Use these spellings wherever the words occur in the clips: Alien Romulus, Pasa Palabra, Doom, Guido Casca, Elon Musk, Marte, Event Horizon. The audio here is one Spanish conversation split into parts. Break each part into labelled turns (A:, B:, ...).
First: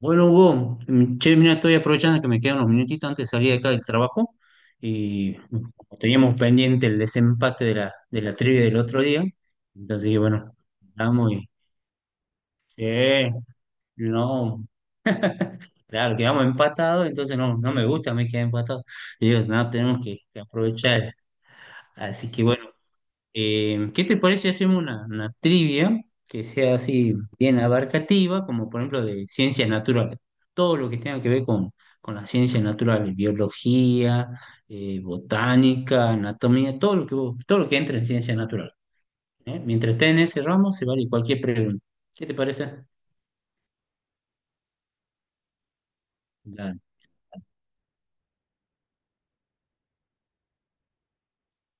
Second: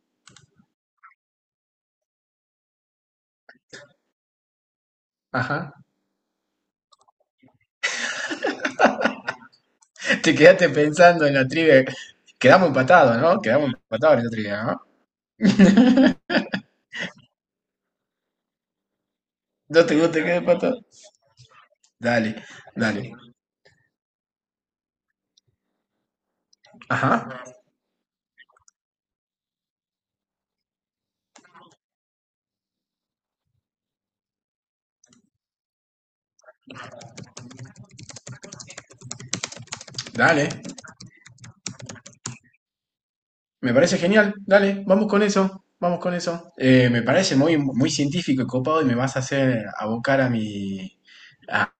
A: Bueno, Hugo, che, mira, estoy aprovechando que me quedan unos minutitos antes de salir de acá del trabajo y
B: Ajá.
A: como teníamos pendiente el desempate de la trivia del otro día, entonces dije,
B: Te
A: bueno,
B: quedaste pensando
A: vamos
B: en la
A: y,
B: trivia. Quedamos empatados,
A: che,
B: ¿no? Quedamos empatados en la trivia,
A: no,
B: ¿no?
A: claro, quedamos empatados. Entonces no, no me gusta a mí quedar empatados. Digo, no,
B: No te,
A: tenemos
B: no
A: que,
B: te quedes
A: que
B: empatado.
A: aprovechar. Así que
B: Dale,
A: bueno,
B: dale.
A: ¿Qué te parece si hacemos una trivia que sea así
B: Ajá,
A: bien abarcativa, como por ejemplo de ciencias naturales? Todo lo que tenga que ver con las ciencias naturales, biología, botánica, anatomía, todo lo que entre en ciencias naturales. ¿Eh? Mientras esté en ese
B: dale.
A: ramo, se vale cualquier pregunta. ¿Qué te parece?
B: Me parece genial. Dale, vamos con eso. Vamos con eso.
A: Dale,
B: Me parece muy, muy científico y copado y me vas a hacer abocar a mi,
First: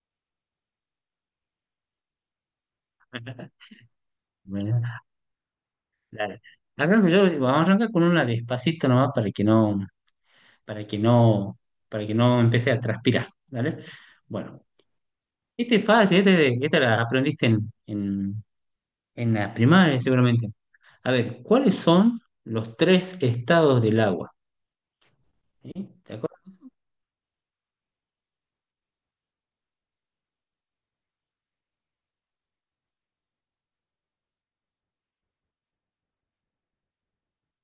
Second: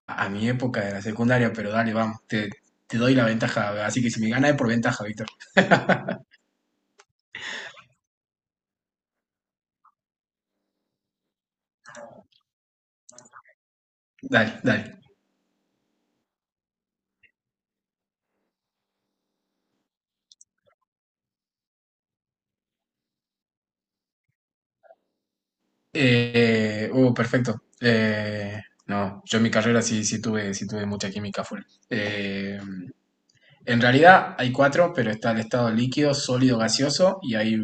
B: a mi época de la secundaria, pero dale, vamos. Te doy la ventaja. Así que si me ganas es por
A: bueno,
B: ventaja, Víctor.
A: dale. Arranco yo, vamos a arrancar con una despacito nomás para que no, para que no empecé a transpirar, ¿vale?
B: Dale,
A: Bueno.
B: dale.
A: Este es fácil, esta la aprendiste en la primaria seguramente. A ver, ¿cuáles son los tres estados del agua? ¿Sí? ¿Te acuerdas?
B: Oh, perfecto. No, yo en mi carrera sí, sí tuve mucha química full. Eh, en realidad hay cuatro, pero está el estado líquido, sólido, gaseoso y hay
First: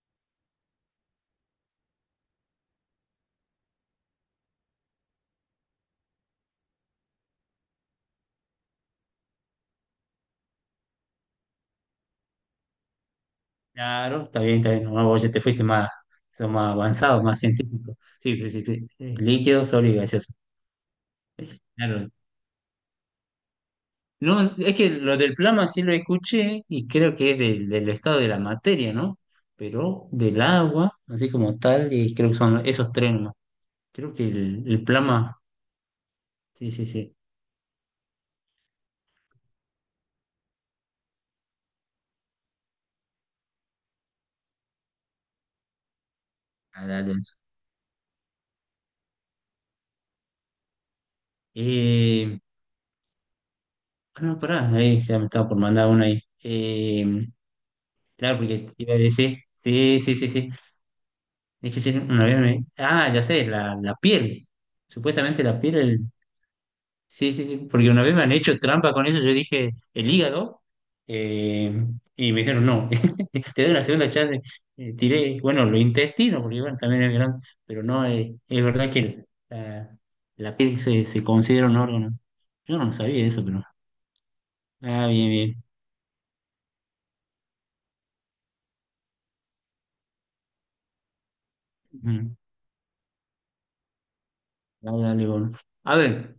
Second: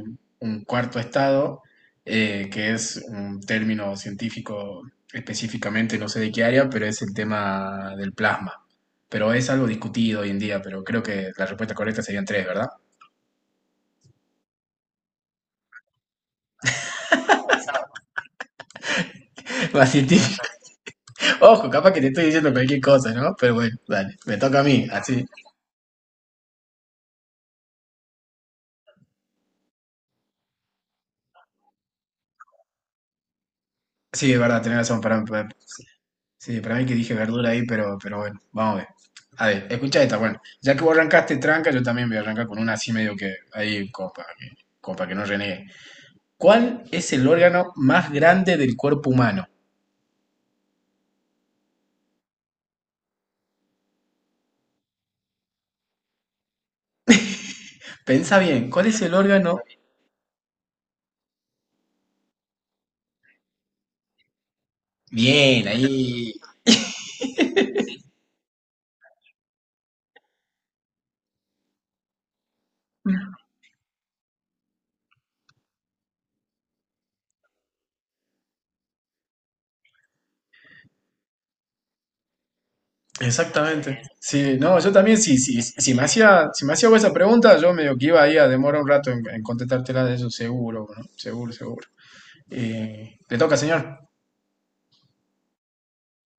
B: un cuarto estado, que es un término científico específicamente, no sé de qué área, pero es el tema del plasma. Pero es algo discutido hoy en día, pero creo que la respuesta correcta serían tres, ¿verdad?
A: Claro, está bien, está bien. No, vos ya te fuiste más, sos más avanzado, más científico. Sí, sí, sí, sí. Líquido,
B: Más
A: sólido y gaseoso.
B: científico. Ojo, capaz que te
A: Claro.
B: estoy diciendo cualquier cosa, ¿no? Pero bueno, dale, me
A: No,
B: toca a
A: es
B: mí,
A: que lo
B: así.
A: del plasma sí lo escuché y creo que es del estado de la materia, ¿no? Pero del agua, así como tal, y creo que son esos tres nomás. Creo que
B: Sí, es verdad,
A: el,
B: tenés
A: el
B: razón,
A: plasma,
B: sí,
A: sí,
B: para
A: sí,
B: mí que
A: sí.
B: dije verdura ahí, pero bueno, vamos a ver. A ver, escucha esta, bueno, ya que vos arrancaste tranca, yo también voy a arrancar con una así medio que ahí, como para que no renegue. ¿Cuál es el órgano más grande del cuerpo humano?
A: Eh, ah, no, pará, ahí ya me estaba por mandar una ahí. Claro,
B: Pensa
A: porque
B: bien,
A: te
B: ¿cuál
A: iba a
B: es el
A: decir,
B: órgano?
A: sí, sí, sí, sí. Es que sí, una vez me... Ah, ya sé, la piel. Supuestamente la
B: Bien,
A: piel, el...
B: ahí.
A: Sí, sí, sí, porque una vez me han hecho trampa con eso, yo dije el hígado, eh, y me dijeron no, te doy una segunda chance. Tiré, bueno, los intestinos, porque bueno, también es grande, pero no, es verdad que la piel se considera un órgano. Yo no lo sabía eso, pero...
B: Exactamente. Sí, no, yo
A: Ah,
B: también,
A: bien,
B: sí, sí,
A: bien.
B: si me hacía vos esa pregunta, yo medio que iba ahí a demorar un rato en contestártela de eso, seguro, ¿no? Seguro, seguro.
A: Mm,
B: ¿Le toca, señor?
A: dale, dale, bueno. A ver,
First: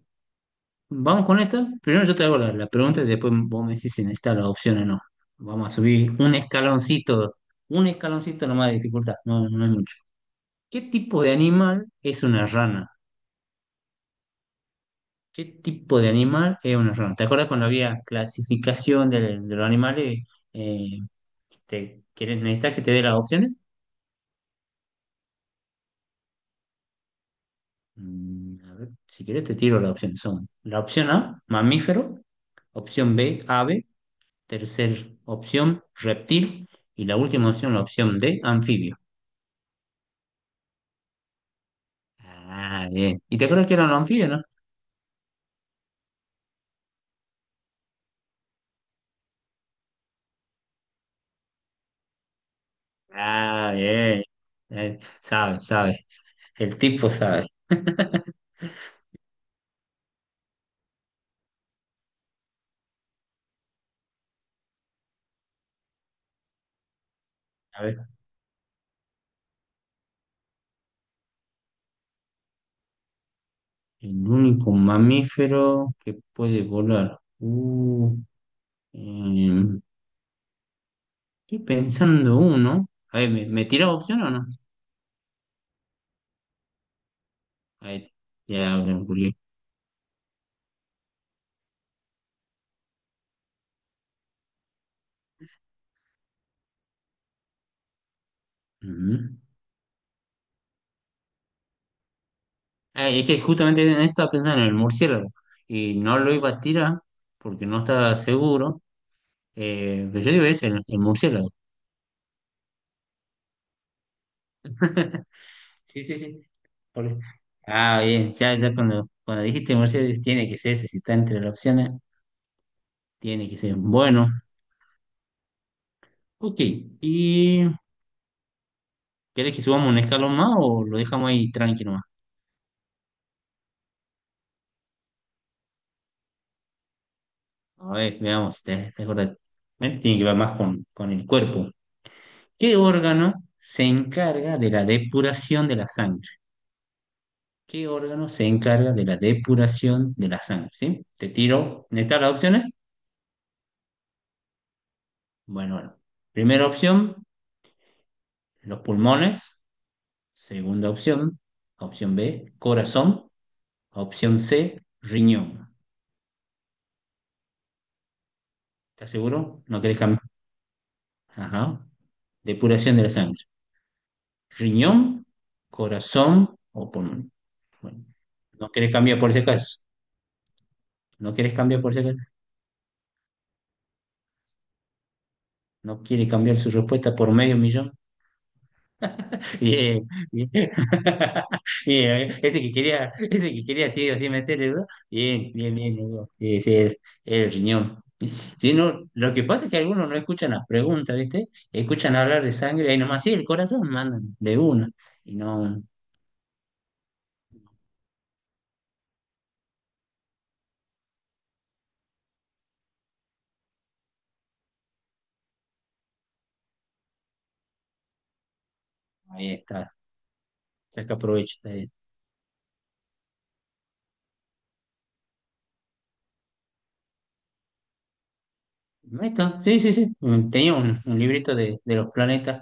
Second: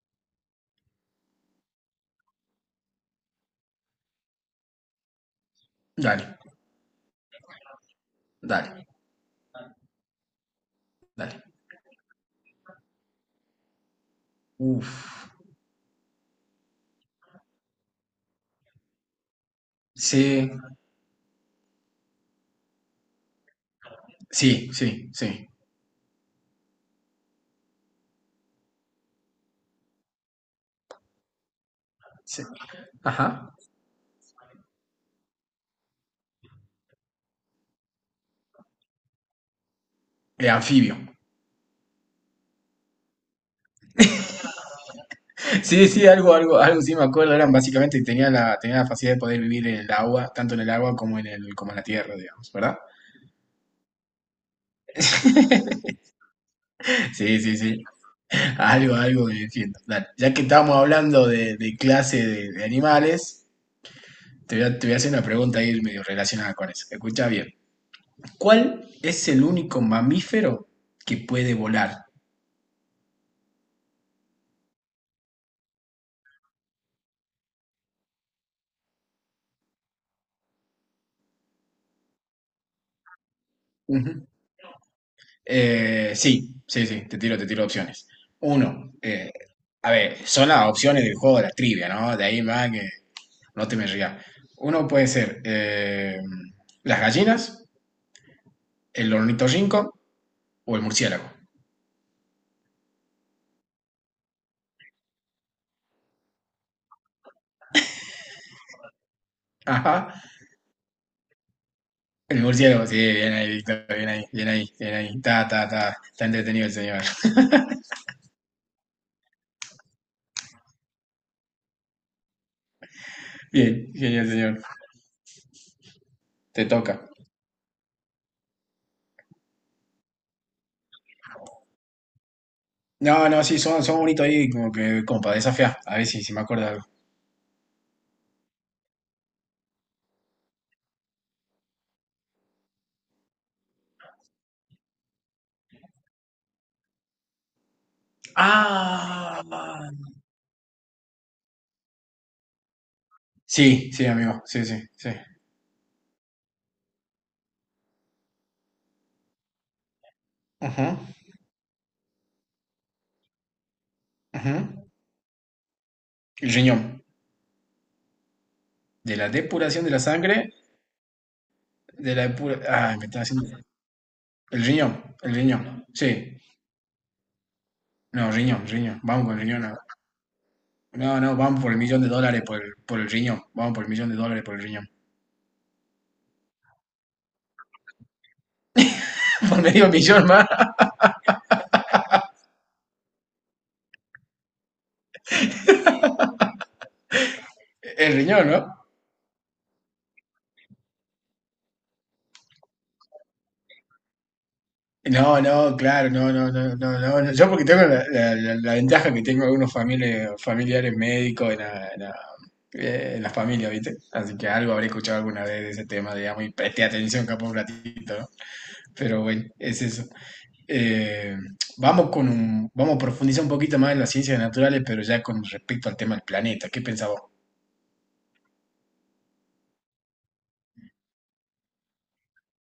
A: vamos con esta. Primero yo te hago la pregunta y después vos me decís si necesitas la opción o no. Vamos a subir
B: Dale,
A: un escaloncito nomás de
B: dale.
A: dificultad, no, no es mucho. ¿Qué tipo de
B: Dale.
A: animal es una rana?
B: Uf.
A: ¿Qué tipo de animal es una rana? ¿Te acuerdas cuando había clasificación de los animales?
B: Sí,
A: Eh, ¿Quieres, necesitas que te dé las opciones?
B: sí, sí, sí,
A: A ver, si quieres te tiro las opciones. Son la opción A, mamífero,
B: sí.
A: opción B,
B: Ajá.
A: ave. Tercer opción, reptil. Y la última opción, la opción D, anfibio.
B: Anfibio.
A: Ah, bien. ¿Y te acuerdas que eran los anfibios, no?
B: Sí, sí, algo, algo, algo sí me acuerdo. Eran básicamente tenía la facilidad de poder vivir en el agua, tanto en el agua como en la tierra, digamos, ¿verdad?
A: Ah, bien. Sabe, sabe. El tipo
B: Sí,
A: sabe.
B: sí, sí. Algo, algo me defiendo. Dale. Ya que estábamos hablando de clase de animales, te voy a hacer una pregunta ahí medio relacionada con eso. Escucha bien.
A: A ver,
B: ¿Cuál es el único mamífero que puede volar?
A: el único mamífero que puede volar. Em, estoy pensando uno. A ver, ¿me tirás opción o no?
B: Sí, sí, sí, te tiro
A: A
B: opciones.
A: ver, ya ahora
B: Uno,
A: me ocurrió.
B: a ver, son las opciones del juego de la trivia, ¿no? De ahí más que no te me rías. Uno puede ser las gallinas, el
A: Ujú.
B: ornitorrinco o el murciélago.
A: Ah, es que justamente en esto estaba pensando en el murciélago. Y no lo iba a tirar porque no estaba seguro.
B: Ajá,
A: Pero yo digo eso el murciélago.
B: el murciélago, sí, bien ahí, Víctor, bien ahí, bien ahí, bien ahí. Ta, ta, ta,
A: Sí, sí,
B: está
A: sí.
B: entretenido el señor.
A: Por- ah, bien, ya, ya cuando dijiste murciélago, dije, tiene que ser ese, si está entre las opciones, tiene que ser.
B: Bien, genial,
A: Bueno,
B: señor.
A: ok.
B: Te toca.
A: ¿Y querés que subamos un escalón más o lo dejamos ahí tranquilo más?
B: No, no, sí, son bonitos ahí, como que, como para desafiar. A ver si me acuerdo de algo.
A: A ver, veamos, te acordás. Tiene que ver más con el cuerpo. ¿Qué órgano se encarga de la depuración de la sangre? ¿Qué órgano se encarga de la
B: ¡Ah!
A: depuración de la sangre? ¿Sí? Te tiro, ¿necesitas las opciones?
B: Sí, sí, amigo, sí, sí, sí.
A: Bueno, bueno. Primera opción, los pulmones. Segunda
B: Ajá,
A: opción, opción B, corazón. Opción
B: ajá.
A: C, riñón.
B: El riñón.
A: ¿Estás
B: De la
A: seguro? ¿No
B: depuración de
A: querés
B: la
A: cambiar?
B: sangre,
A: Ajá. Depuración
B: Ay,
A: de
B: me
A: la
B: está
A: sangre.
B: haciendo...
A: Riñón,
B: el riñón,
A: corazón
B: sí.
A: o pulmón. Bueno,
B: No, riñón,
A: no querés
B: riñón.
A: cambiar
B: Vamos
A: por
B: con el
A: ese
B: riñón
A: caso.
B: ahora. No,
A: No
B: no,
A: querés
B: vamos por el
A: cambiar por
B: millón
A: ese
B: de
A: caso.
B: dólares por el riñón. Vamos por el millón de dólares por el riñón.
A: No quiere cambiar su respuesta por medio millón.
B: Por medio
A: Bien,
B: millón más.
A: bien. Bien, ese que quería así, así meterle, ¿no? Bien, bien, bien, Hugo. Sí, sí, el riñón.
B: El riñón, ¿no?
A: Sí, no, lo que pasa es que algunos no escuchan las preguntas, ¿viste? Escuchan hablar de sangre y ahí nomás, sí, el corazón mandan de una. Y
B: No, no,
A: no,
B: claro, no, no, no, no, no, no. Yo porque tengo la ventaja que tengo algunos familiares médicos en en la familia, ¿viste? Así que algo habré escuchado alguna vez de ese tema, digamos, y presté atención capaz un ratito, ¿no? Pero bueno,
A: ahí
B: es
A: está,
B: eso.
A: saca
B: Eh,
A: provecho. Está bien.
B: Vamos a profundizar un poquito más en las ciencias naturales, pero ya con respecto al tema del planeta. ¿Qué pensás vos?
A: Ahí está, sí, sí, sí. Tenía un librito, de los planetas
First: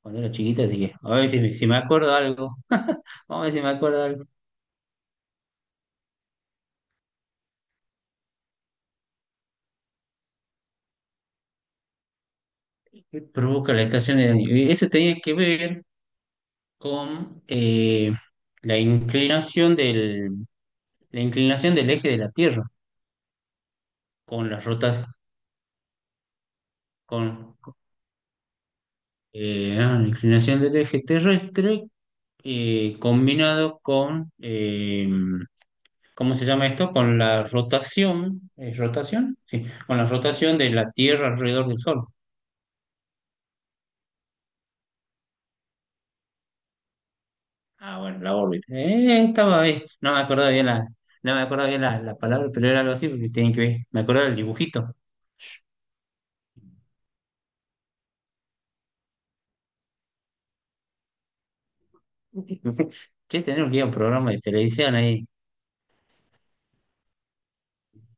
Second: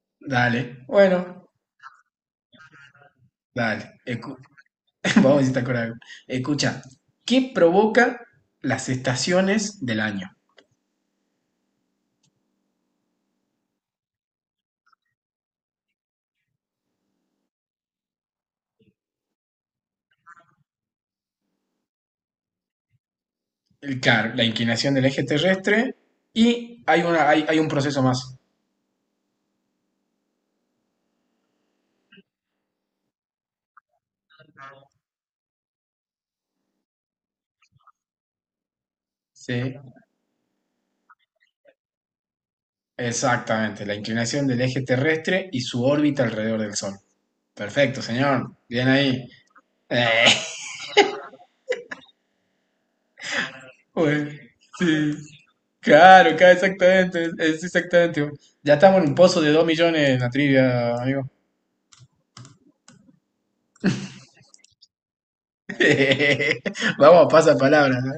A: cuando era chiquita, así
B: Dale,
A: que a ver si,
B: bueno,
A: si me acuerdo algo. Vamos a ver si me
B: dale.
A: acuerdo algo.
B: Vamos a ver si te acordás de algo. Escucha, ¿qué provoca las estaciones del año?
A: ¿Qué provoca la estación de daño? Y eso tenía que ver con la inclinación la inclinación del eje de la Tierra,
B: Claro, la
A: con las
B: inclinación del
A: rotas,
B: eje terrestre y hay un proceso más.
A: ah, la inclinación del eje terrestre, combinado con, ¿cómo se llama esto? Con la rotación, ¿es rotación?
B: Sí,
A: Sí, con la rotación de la Tierra alrededor del Sol.
B: exactamente, la inclinación del eje terrestre y su órbita alrededor del Sol.
A: Ah,
B: Perfecto,
A: bueno, la
B: señor.
A: órbita.
B: Bien ahí.
A: Estaba bien,
B: Eh,
A: no me acordaba bien la, no me acordaba bien la palabra, pero era algo así porque tienen que ver, me acordaba
B: bueno,
A: del dibujito.
B: sí, claro, claro, exactamente, es exactamente. Ya estamos en un pozo de 2 millones en la trivia, amigo.
A: Che, tenemos que ir a un programa de televisión ahí,
B: Vamos a pasar palabras, ¿no?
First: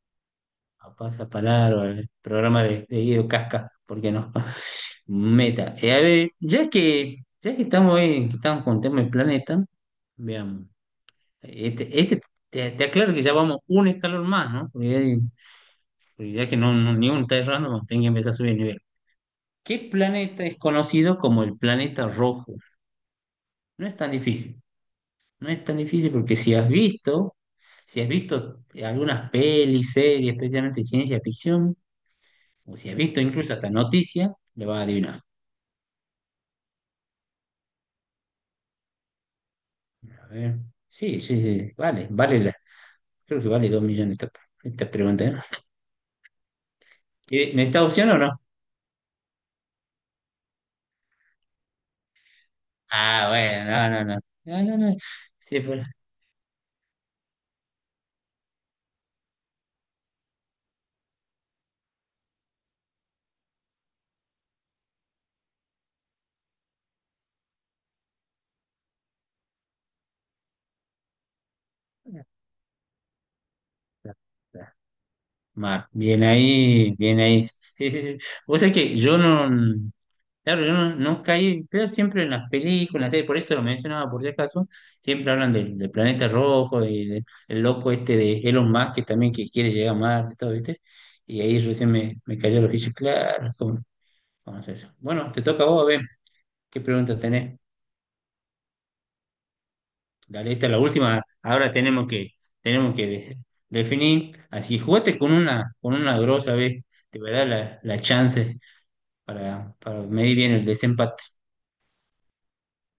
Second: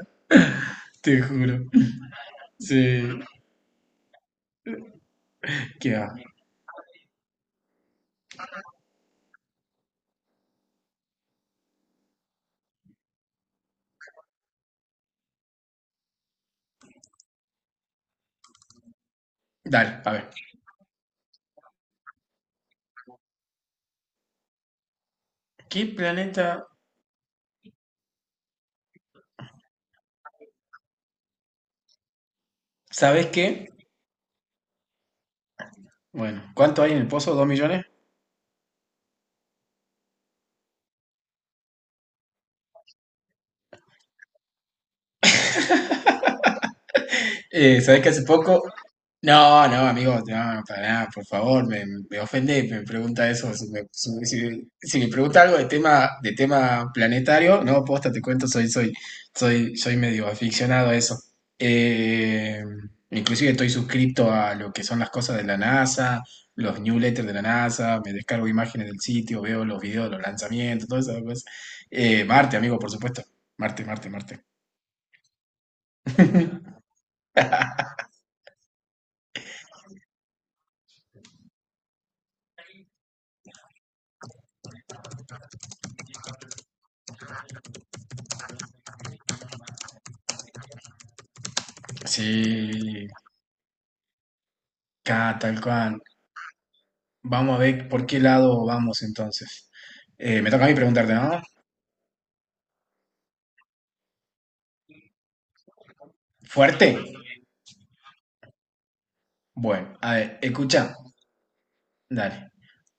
A: a
B: Te
A: Pasa
B: juro.
A: Palabra, al programa de
B: Sí.
A: Guido Casca. ¿Por qué no? Meta.
B: ¿Qué
A: A
B: va?
A: ver, ya que estamos ahí, que estamos con el tema del planeta, veamos. Este te aclaro que ya vamos un escalón más, ¿no? Porque ya que ni uno está errando, vamos, tienen que empezar a subir el nivel. ¿Qué
B: Dale, a ver.
A: planeta es conocido como el planeta rojo? No es tan difícil. No es tan
B: ¿Qué
A: difícil porque
B: planeta?
A: si has visto algunas pelis, series, especialmente de ciencia ficción, o si has visto
B: ¿Sabes
A: incluso
B: qué?
A: hasta noticias, le vas a adivinar.
B: Bueno, ¿cuánto hay en el pozo? ¿Dos millones?
A: A ver. Sí, sí, sí, vale, vale, creo que vale 2 millones esta pregunta, ¿no?
B: Eh,
A: ¿Necesitas
B: ¿sabes
A: opción
B: que
A: o
B: hace
A: no?
B: poco? No, no, amigo, no, para nada, por favor, me ofende, me
A: Ah,
B: pregunta eso.
A: bueno,
B: Si me,
A: no, no, no.
B: si-
A: No,
B: si-
A: no, no.
B: si me pregunta algo
A: Sí,
B: de
A: fue-
B: tema, de tema planetario, no, posta, te cuento, soy medio aficionado a eso. Eh, inclusive estoy suscrito a lo que son las cosas de la NASA, los newsletters de la NASA, me descargo imágenes del sitio, veo los videos de los lanzamientos, todas esas cosas. Marte, amigo, por supuesto. Marte, Marte, Marte.
A: mar, bien ahí, bien ahí. Sí, sí, sí. Vos sabés que yo no. Claro, yo no caí, claro, siempre en las películas, las series, por eso lo mencionaba por si acaso, siempre hablan del planeta rojo y del el loco este de Elon Musk que también que quiere llegar a Marte, todo, ¿viste? Y ahí recién me cayó los bichos,
B: Sí,
A: claro, ¿cómo, cómo es eso? Bueno,
B: acá,
A: te
B: tal
A: toca a vos, a ver,
B: cual.
A: ¿qué pregunta
B: Vamos
A: tenés?
B: a ver por qué lado vamos entonces. Me
A: Dale,
B: toca
A: esta
B: a
A: es
B: mí
A: la
B: preguntarte,
A: última,
B: ¿no?
A: ahora tenemos que definir, así, jugate con una grosa, vez
B: ¿Fuerte?
A: te va a dar la chance
B: Bueno,
A: para
B: a
A: medir
B: ver,
A: bien el
B: escucha,
A: desempate.
B: dale.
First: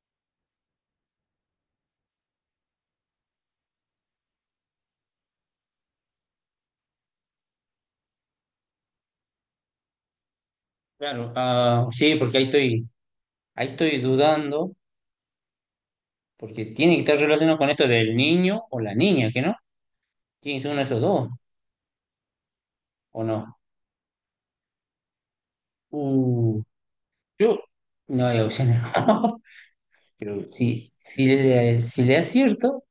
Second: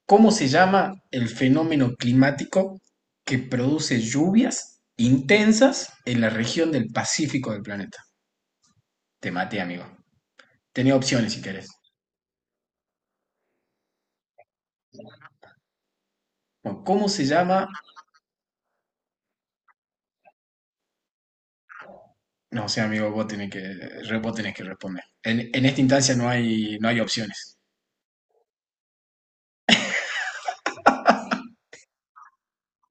B: ¿Cómo se llama el fenómeno climático que produce lluvias intensas en la región del Pacífico del planeta? Te maté, amigo. Tenía
A: Claro,
B: opciones si querés.
A: ah, sí, porque ahí estoy dudando, porque
B: Bueno,
A: tiene que
B: ¿cómo
A: estar
B: se
A: relacionado
B: llama?
A: con esto del niño o la niña, ¿que no? Tiene que ser uno de esos dos,
B: No, o sea, amigo,
A: ¿o
B: vos tenés
A: no?
B: que, vos tenés que responder. En esta instancia no
A: Uh,
B: hay, no hay opciones.
A: yo. No hay opciones. Pero si le acierto,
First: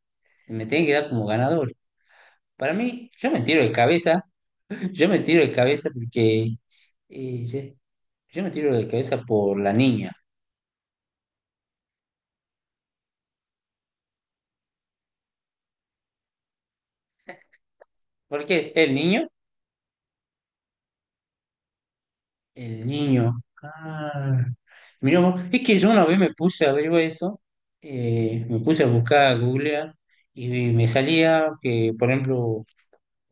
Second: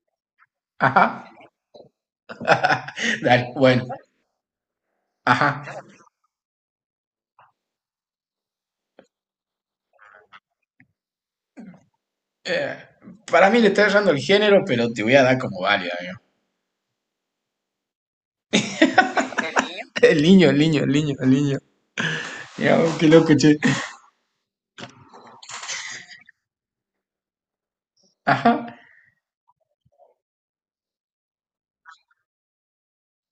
A: me tiene que dar como
B: Ajá.
A: ganador. Para mí, yo me
B: Dale,
A: tiro de
B: bueno,
A: cabeza, yo me tiro de
B: ajá.
A: cabeza porque eh, yo, yo me tiro de cabeza por la niña.
B: Eh, para mí le está errando el género, pero te voy a dar como válida, amigo.
A: ¿Por qué? El niño.
B: El niño, el niño, el niño, el niño. Mira,
A: El
B: oh, qué
A: niño.
B: loco, che.
A: Ah, mira vos, es que yo una vez me puse a ver eso,
B: Ajá.
A: me puse a buscar, a googlear, y me salía que, por ejemplo,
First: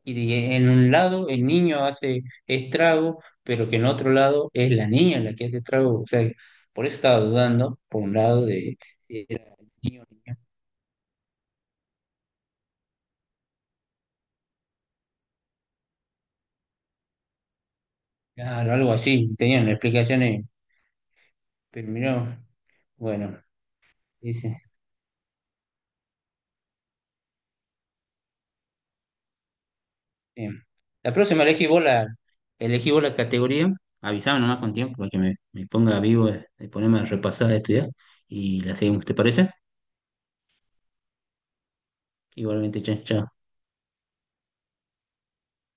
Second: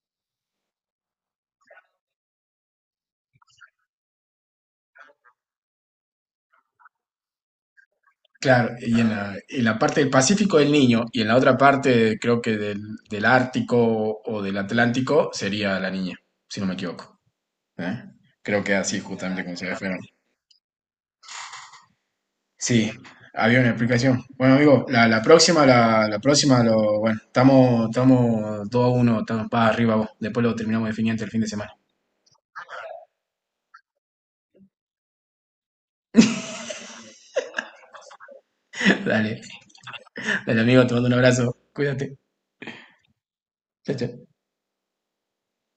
A: y en un lado el niño hace estrago, pero que en otro lado es la niña la que hace estrago. O sea, por eso estaba dudando, por un lado,
B: Claro,
A: de
B: y en
A: si
B: la,
A: era
B: en la parte
A: niño
B: del
A: o niña.
B: Pacífico del Niño y en la otra parte, creo que del Ártico o del Atlántico, sería la niña, si no me equivoco. ¿Eh? Creo
A: Claro,
B: que
A: algo
B: así
A: así,
B: justamente como se
A: tenían
B: refieren.
A: explicaciones, pero mirá, vos,
B: Sí,
A: bueno,
B: había una explicación. Bueno,
A: dice.
B: amigo, la próxima, bueno, estamos 2-1, estamos para arriba vos. Después lo
A: Bien.
B: terminamos
A: La
B: definiendo el fin
A: próxima
B: de semana.
A: elegí vos la categoría, avísame nomás con tiempo para que me ponga vivo de ponerme a repasar, a estudiar y la seguimos, ¿te
B: Dale.
A: parece?
B: Dale, amigo, te mando un abrazo. Cuídate.
A: Igualmente, chao. Chao.
B: Chao, chao.